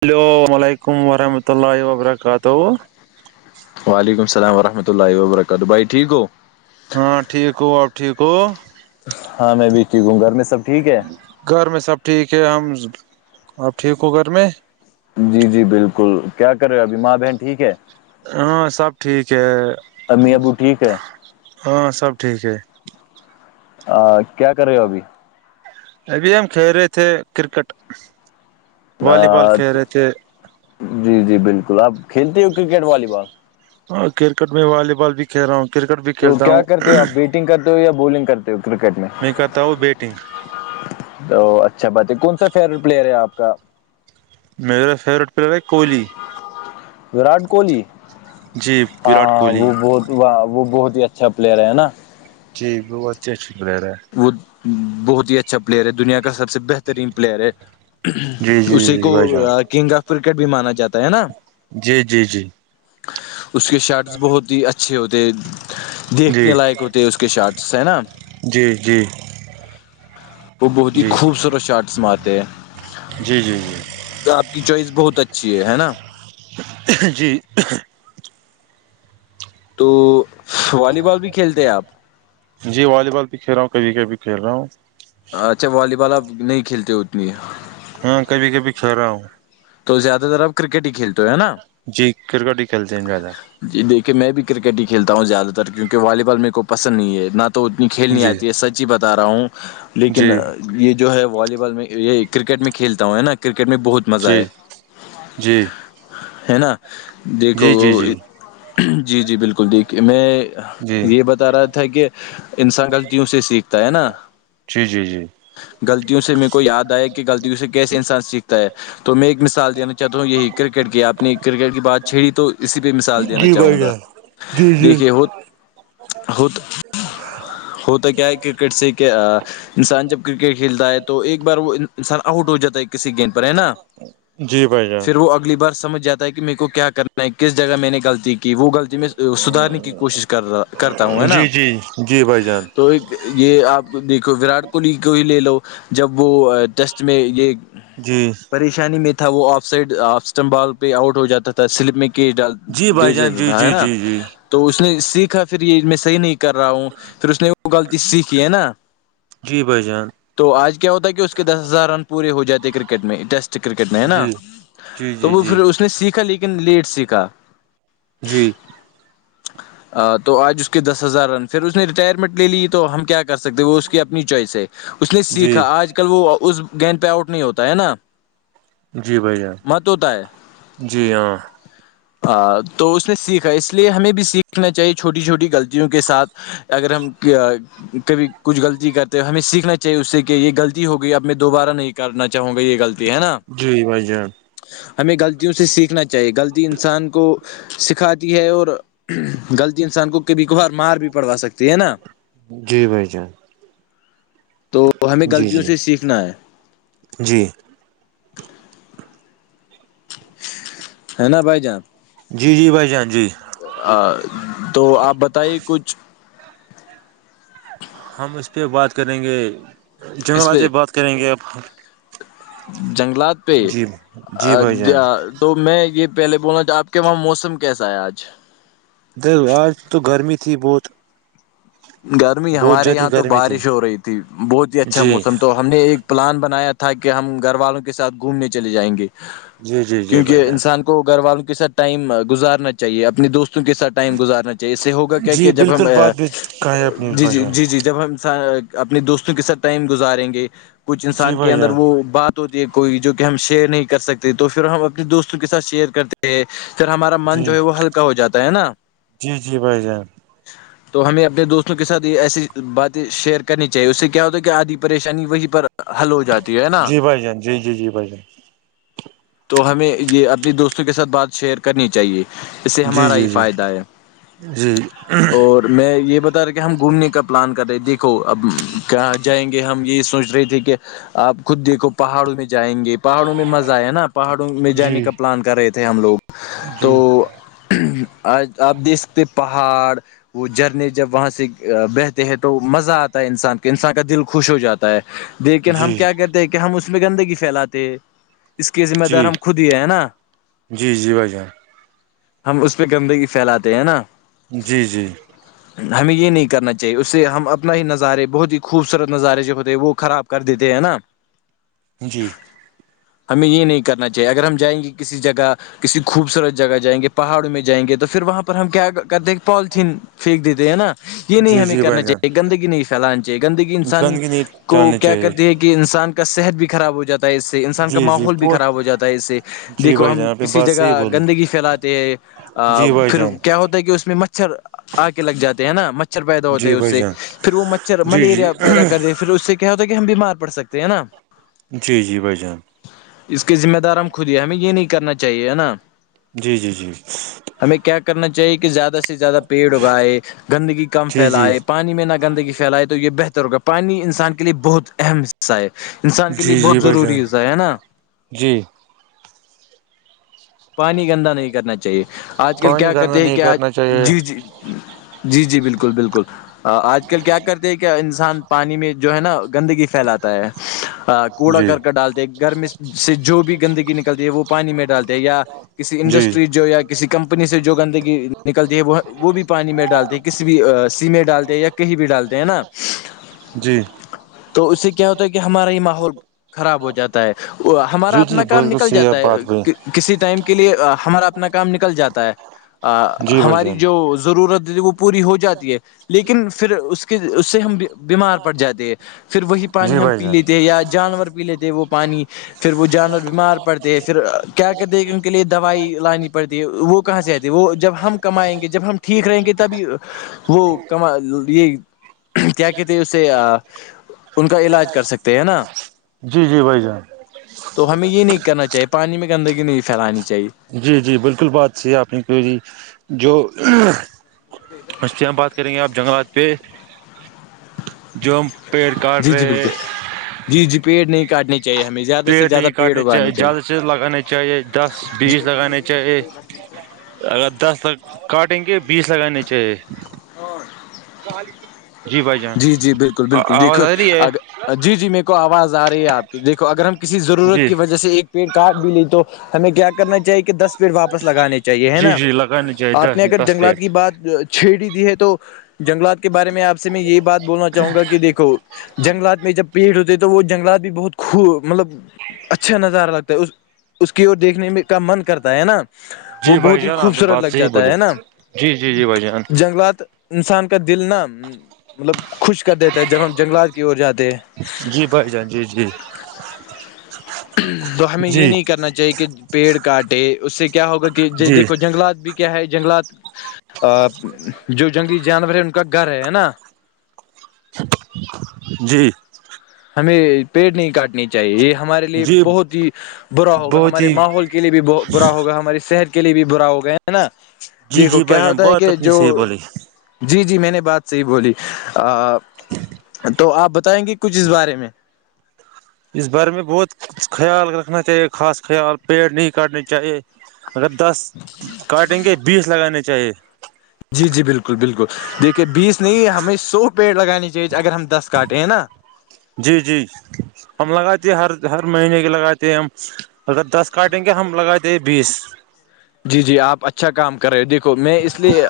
hello وعلیکم ورحمۃ اللہ وبرکاتہ وعلیکم السلام ورحمۃہ اللہ وبرکاتہ بھائی ٹھیک ہو ہاں ٹھیک ہو آپ ٹھیک ہو ہاں میں بھی ٹھیک ہوں گھر میں سب ٹھیک ہے گھر میں سب ٹھیک ہے ہم اب ٹھیک ہو گھر میں جی جی بالکل کیا کر رہے ہو ابھی ماں بہن ٹھیک ہے ہاں سب ٹھیک ہے امی ابو ٹھیک ہے ہاں سب ٹھیک ہے کیا کر رہے ہو ابھی ابھی ہم کھیل رہے تھے کرکٹ والی بال کھیل رہے تھے جی جی بالکل آپ کھیلتے ہو کرکٹ والی بال اور کرکٹ میں والی بال بھی کھیل رہا ہوں کرکٹ بھی تو کھیلتا کیا ہوں کرتے ہو آپ بیٹنگ کرتے ہو یا بالنگ کرتے ہو کرکٹ میں کرتا ہوں بیٹنگ تو اچھا بات ہے کون سا فیوریٹ پلیئر ہے آپ کا میرا فیوریٹ پلیئر ہے کوہلی وراٹ کوہلی جی وراٹ ہاں کوہلی وہ ب وہ بہت ہی اچھا پلیئر ہے ہے نا جی بت اچھی اچھی بلر ہے وہ بہت ہی اچھا پلیئر ہے دنیا کا سب سے بہترین پلیئر ہے جی جی اسی کو جی بھائی جان کنگ آف کرکٹ بھی مانا جاتا ہے نا جی جی جی اس کے شارٹس بہت ہی اچھے ہوتے جی دیکھنے لائق ہوتے اس کے شارٹس ہے نا جی جی وہ بہت ہی خوبصورت شارٹس مارتے ہیں جی جی جی کی چوائ بہت اچھی ہے نا جی تو والی بال بھی کھیلتے ہیں آپ جی والی بال بھی کھیل رہا ہوں کب وکٹ بھی کھیل رہا ہوں اچھا والی بال اب نہیں کھیلتے اتنی ہاں کبھی کبھی کھہ رہا ہوں تو زیادہرپ کرکٹ ہی کھیلتے ہو ہے نا جی کرکٹ ہی کھیلتے ہیں زیادہ جی دیکھیے میں بھی کرکٹ ہی کھیلتا ہوں زیادہ تر کیونکہ والی بال میرے کو پسند نہیں ہے نہ تو اتنی کھیل نہیں جی آتی ہے سچ ہی بتا رہا ہوں لیکن جی یہ جو ہے والی بال میں یہ کرکٹ میں کھیلتا ہوں ہے نا کرکٹ میں بہت مزہ جی ہے جی ہے نا دیکھو جی جی جی جی جی بالکل دیک میں جی یہ بتا رہا تھا کہ انسان غلطیوں سے سیکھتا ہے نا جی جی جی غلطیوں سے میر کو یاد آئے کہ غلطیوں سے کیسے انسان سیکھتا ہے تو میں مثال دینا چاہتا ہوں یہی کرکٹ کی آپ نے کرکٹ کی بات چھیڑی تو اسی پہ مثال دینا جی چاہوں بھائی گا جان جی جی دیکھے ہوت ہوت ہوتا کیا ہے کرکٹ سے کہ انسان جب کرکٹ کھیلتا ہے تو ایک بار وہ انسان آؤٹ ہو جاتا ہے کسی گیند پر ہے نا جی بھائی جان الی بار سمجھاتا ہے کہ میرے کو کیا کرنا ہے کس جگہ میں نے غطی کی وہ غلط میں سدھارنے کی کوشش کر رہا کرتا ہوں ہے نا جی جی جی بھائی جان تو ایک یہ آپ دیکھو وراٹ کوہلی کو ہی لے لو جب وہ ٹیسٹ میں یہ جی پریشانی میں تھا وہ off side off stump ball پہ آؤٹ ہو جاتا تھا سلپ میں کیش ڈالتا جی بھائی جان دےجتا جی تھا ہے جی نا جی تو اس نے سیکھا پھر یہ میں صحیح نہیں کر رہا ہوں پھر اس نے وہ غلطی سیکھی ہے نا جی بھائی جان تو آج کیا ہوتا ہے کہ اس کے دس ہزار رن پورے ہو جاتے کرکٹ میں ٹیسٹ کرکٹ کر میں ہے نا جی جی تو جی وہ جی پھر اس نے سیکھا لیکن لیٹ سیکھا جی تو آج اس کے دس ہزار رن پھر اس نے ریٹائرمنٹ لے لی تو ہم کیا کر سکتے وہ اس کی اپنی چوائس ہے اس نے جی سیکھا آج کل وہ اس گیند پہ آؤٹ نہیں ہوتا ہے نا جی بھائی جان مت ہوتا جی ہاں ہ تو اس نے سیکھا ہے اس لیے ہمیں بھی سیکھنا چاہیے چھوٹی چھوٹی غلطیوں کے ساتھ اگر ہم کبھی کچھ غلطی کرتے ہو ہمیں سیکھنا چاہیے اس سے کہ یہ غلطی ہو گئی اب میں دوبارہ نہیں کرنا چاہوں گا یہ غطی ہے نا جی بھائی جان ہمیں غلطیوں سے سیکھنا چاہیے غلطی انسان کو سکھاتی ہے اور غلطی انسان کو کبھی کبھار مار بھی پڑھوا سکتی ہے نا جی بھائی جان تو ہمیں جی غلطیوں جی سے سیکھنا ہے جی ہے نا بھائی جان جی جی بھائی جان جی ا تو آپ بتائیے کچھ ہم اس پہ بات کریں گے اس پہ جنگلاتے بات کریں گے اب جنگلات پہ جی جی بھائی جان تو میں یہ پہلے بولنا آپ کے وہاں موسم کیسا ہے آج دھر آج تو گرمی تھی بہت گرمی بہت ہمارے زیادہ یہاں تو گرمی تھی بارش ہو رہی تھی بہت ہی اچھا جی موسم تو ہم نے ایک پلان بنایا تھا کہ ہم گھر والوں کے ساتھ گھومنے چلے جائیں گے جی جی جی بھائی کیونکہ جان انسان کو گھر والوں کے ساتھ ٹائم گزارنا چاہیے اپنے دوستوں کے ساتھ ٹائم گزارنا چاہیے اس سے ہوگا کیا جی کہ جب ہم بالکل بات بھی کہیں اپنی جی جی بھائی جی جان جی جی جب ہم انان اپنے دوستوں کے ساتھ ٹائم گزاریں گے کچھ جی انسان کے بھائی اندر جان وہ بات ہوتی ہے کوئی جو کہ ہم شیئر نہیں کر سکتے تو پھر ہم اپنے دوستوں کے سھ شیئر کرتے پھر ہمارا من جی جو ہے وہ ہلکا ہو جاتا ہے نا جی جی بھائی جان تو ہمیں دوستوں کے ساتھ یہ ایسی باتیں شیئر کرنی چاہیے اس سے کیا ہوتا ہے کہ آدھی پریشانی وہیں پر حل ہو جاتی ہے نا جی بائی جان جی جی جی بائی جان تو ہمیں یہ اپنی دوستوں کے ساتھ بات شیئر کرنی چاہیے اس سے جی ہمارا ہی جی جی فائدہ ہے جی اور میں یہ بتا کے ہم گھومنے کا پلان کر رہے دیکھو اب کہاں جائیں گے ہم یہی سوچ رہے تھے کہ آپ خود دیکھو پہاڑوں میں جائیں گے پہاڑوں میں مزہ آیا نا پہاڑوں میں جانے جی کا پلان کر رہے تھے ہم لوگ جی تو آ آپ دیکھ سکتے پہاڑ وہ جرنی جب وہاں سے بہتے ہیں تو مزہ آتا ہے انسان کے انسان کا دل خوش ہو جاتا ہے لیکن ہم جی کیا کہتے ہیں کہ ہم اس میں گندگی پھیلاتے ہیں اس کی ذمہ دار جی ہم خود ہی ہے نا جی جی بھائی جان ہم اس پہ گندگی پھیلاتے ہیں نا جی جی ہمیں یہ نہیں کرنا چاہیے اس سے ہم اپنا ہی نظارے بہت ہی خوبصورت نظارے جو ہوتے ہیں وہ خراب کر دیتے ہے نا جی ہمیں یہ نہیں کرنا چاہیے اگر ہم جائیں گے کسی جگہ کسی خوبصورت جگہ جائیں گے پہاڑوں میں جائیں گے تو پھر وہاں پر ہم کیا کرتے ہیں پالیتھیین پھینک دیتے ہیں نا یہ نہیں جی ہمیں جی بھائی کرنا جان چاہیے گندگی نہیں پھیلانی چاہیے گندگی انسان گندگی نہیں کو ڈالنی کیا چاہیے کرتی ہے کہ انسان کا صحت بھی خراب ہو جاتا ہے اس انسان کا جی جی ماحول بھی بہت خراب ہو جاتا ہے اس سے جی دیکھو بھائی ہم جان آپ نے کسی بات صحیح جگہ بولی گندگی پھیلاتے ہیں آ جی بھائی پھر جان کیا ہوتا ہے کہ اس میں مچ مچھر آ کے لگ جاتے ہیں نا مچھر پیدا ہوتے جی اس بھائی سے جان پھر وہ مچھر جی جی ملیریا پیدا کرتے پھر اس سے کیا ہوتا ہے کہ ہم بیمار پڑ سکتے ہیں ہے نا جی جی بھ جان اس کے ذمہ دار ہم خود ہی ہمیں یہ نہیں کرنا چاہیے ہے نا جی جی جی ہمیں کیا کرنا چاہیے کہ زیادہ سے زیادہ پیڑ اگائے گندگی کم جی جی پھیلائے پانی میں نہ گندگی پھیلائے تو یہ بہتر ہوگا پانی انسان کے لیے بہت اہم حصہ ہے انسان کے لیے جی جی بہت بھائی ضری جان ہے نا جی پانی گندا نہیں کرنا چاہیے آج کل کیا پانی گندا کرتے ہیں نہیں کہ کرنا چاہیے جی جی جی جی بالکل بالکل آج کل کیا کرتے ہیں کیا انسان پانی میں جو ہے نا گندگی پھیلاتا ہے کوڑا جی کرک ڈالتے گرمی سے جو بھی گندگی نکلتی ہے وہ پانی میں ڈالتے ہیں یا کسی جی انڈسٹری جو یا کسی کمپنی سے جو گندگی نکلتی ہے وہ وہ بھی پانی میں ڈالتی ہے کسی بھی سی میں ڈالتے ہیں یا کہیں بھی ڈالتے ہیں نا جی تو اس سے کیا ہوتا ہے کہ ہمارا یہ ماحول خراب ہو جاتا ہے وہ ہمارا جی اپنا جی کام بالکل نکل صحیح جاتا آپ بات بھائی ہے کسی ٹائم لیے ہمارا اپنا کام نکل جاتا ہے جی بھائی ہماری جان جو ضرورت ہے وہ پوری ہو جاتی ہے لیکن پھر اس کے اس سے ہم بیمار پڑ جاتے ہیں پھر وہی جی پانی ہم بھائی پی جان لیتے ہیں یا جانور پی لیتے وہ پانی پھر وہ جانور بیمار پڑتے ہیں پھر کیا کرتے کیونکہ لیے دوائی لانی پڑتی ہے وہ کہاں سے آتی ہے وہ جب ہم کمائیں گے جب ہم ٹھیک رہیں گے تب وہ کم یہ کیا کہتے ہیں اسے ان کا علاج کر سکتے ہیں نا جی جی بھائی جان تو ہمیں یہ نہیں کرنا چاہیے پانی میں گندگی نہیں پھیلانی چاہیے جی جی بالکل بات سہی آپ نے کہی جو [inaudible] کریں گے آپ جنگلات پہ جو ہم پیڑ کاٹ جی جی رہے بالکل جی جی پیڑ نہیں کاٹنے کی پیٹ نہیں کاٹنے چاہیے زیادہ سے زیادہ لگانے چاہیے دس بیس لگانے چاہیے اگر دس تک کاٹیں گے بیس لگانی چاہیے جی بھائی جان جی جی بالکل بالکل دیکھو آواز آ رہی ہے اگر جی جی میرے کو آواز آ رہی ہے آپ کی دیکھو اگر ہم کسی ضرورت جی کی وجہ سے ایک پیڑ کاٹ بھی لی تو ہمیں کیا کرنا چاہی کہ دس پیڑ واپس لگانے چاہے چاہیے ہے جی نا جی لگانی چاہیے آپ دس نے اگر دس جنگلات پیٹ کی بات چھیڑی دی ہے تو جنگلات کے بارے میں آپ سے میں یہی بات بولنا چاہوں گا کہ دیکھو جنگلات میں جب پیڑ ہوتے تو وہ جنگلات بھی بہت خو مطلب اچھا نظارہ لگتا ہے اس کی اور دیکھنے میں کا من کرتا ہے نا وہ جی بھائی بہت ہی جان آپ نے خوبصورت بات لگ صحیح جاتا بولی ہے نا جی جی جی بھائی جان جنگلات انسان کا دل نا مطلب خوش کر دیتا ہے جب ہم جنگلات کی اور جاتے ہیں جی بھائی جان جی جی تو ہمیں یہ جی نہیں کرنا چاہیے کہ پیڑ کاٹے اس سے کیا ہوگا کہ جی دیکھو جنگلات بھی کیا ہے جنگلات جو جنگلی جانور ہے ان کا گھر ہے ہے نا جی ہمیں پیڑ نہیں کاٹنے چاہیے چاہیے یہ ہمارے لیے جی بہت ہی برا ہوگا بہت ہمارے ہی ماحول کے لیے بھی بت برا ہوگا ہمارے شہر کے لیے بھی برا ہو گیا ہے نا جی دیکھو جی بھائی کیا جان ہوتا ہے بہت کہ اپنی جو صحیح بولی جی جی میں نے بات صحیح بولی تو آپ بتائیں گے کچھ اس بارے میں اس بارے میں بہت خیال رکھنا چاہیے خاص خیال پیڑ نہیں کاٹنے چاہیے اگر دس کاٹیں گے بیس لگانے چاہیے جی جی بالکل بالکل دیکھیے بیس نہیں ہمیں سو پیڑ لگانے چاہیے اگر ہم دس کاٹے ہیں نا جی جی ہم لگاتے ہیں ہر ہر مہینے کے لگاتے ہیں ہم اگر دس کاٹیں گے ہم لگاتے ہیں بیس جی جی آپ اچھا کام کر رہے دیکھو میں اس لیے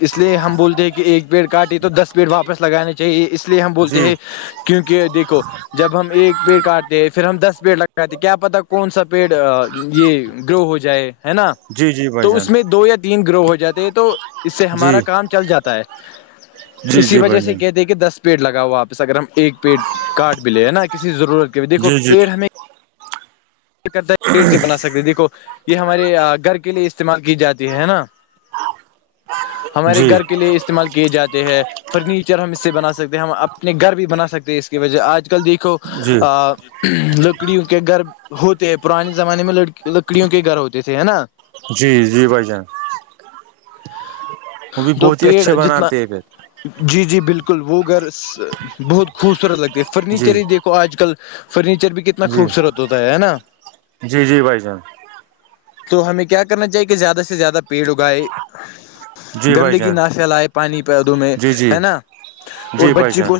اس لیے ہم بولتے ہیں کہ ایک پیڑ کاٹے تو دس پیڑ واپس لگانا چاہیے اس لیے ہم بولتے جی ہیں کیونکہ دیکھو جب ہم ایک پیڑ کاٹتے پھر ہم دس پیڑ لگاتے کیا پتا کون سا پیڑ یہ گرو ہو جائے ہے نا جی جی بھائی تو جان اس میں دو یا تین گرو ہو جاتے ہیں تو اس سے جی ہمارا کام چل جاتا ہے جی اسی جی وجہ بھائی سے جان کہتے ہیں کہ دس پیڑ لگاؤا واپس اگر ہم ایک پیڑ کاٹ بھی لے ہے نا کسی ضرورت کے لئے دیکھو جی جی پیڑ ہمیں کرتا پیڑ سے بنا سکتے دیکھو یہ ہمارے گھر کے لیے استعمال کی جاتی ہے نا ہمارے جی گھر کے لیے اس استعمال کیے جاتے ہیں فرنیچر ہم اس سے بنا سکتے ہیں ہم اپنے گھر بھی بنا سکتے ہیں اس کی وجہ آج کل دیکھیے جی کو لکڑیوں کے گھر ہوتے ہیں پرانے زمانے میں لکڑیوں کے گھر ہوتے تھے ہے نا جی جی بھائی جان وہ بھی دو بہت ہی پیڑ اچھے جتنا بناتے ہیں پھر جی جی بالکل وہ گھر بہت خوبصورت لگتے جی فرنیچر ہی دیک آج کل فرنیچر بھی کتنا جی خوبصورت ہوتا ہے ہے نا جی جی بھائی جان تو ہمیں کیا کرنا چاہیے کہ زیادہ سے زیادہ پیڑ اگائے جی بھائی گندگی جان نہ پھیلائے پانی پودوں میں جی جی ہے نا اور جی بھائی بچی کو جان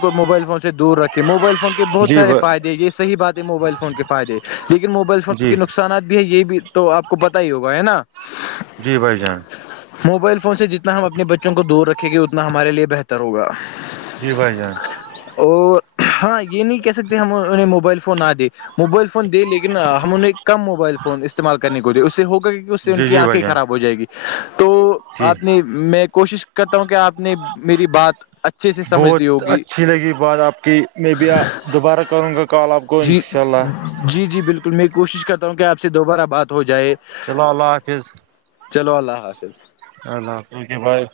کو موبائل فون سے دور رکھے موبائل فون کے جی بت سارے فائدے یہ صح بات ہے موبائل فون کے فائدے لیکن موبائل فون جی کے نقصانات بھی ہے یہ بھی تو آپ کو پتا ہی ہوگا ہے نا جی بھائی جان موبائل فون سے جتنا ہم اپنے بچوں کو دور رکھیں گے اتنا ہمارے لیے بہتر ہوگا جی بھائی جان ا ہاں یہ نہیں کہہ سکتے ہم انہیں موبائل فون آ دے موبائل فون دے لیکن ہم انوں نے کم موبائل فون استعمال کرنے کو دیا اس سے ہوگا کہ اس سے ان جی کی جی بھائی آنکھیں جان خراب ہو جائے گی تو جی آپ نے میں کوشش کرتا ہوں کہ آپ نے میری بات اچ بہت اچھی لگی بات آپ کی میں بھی دوبارہ کروں گا کال آپ کو جی انشاء اللہ جی جی بالکل میں کوشش کرتا ہوں کہ آپ سے دوبارہ بات ہو جائے چلو اللہ حافظ چلو اللہ حافظ ہ ن تو کہ بھائی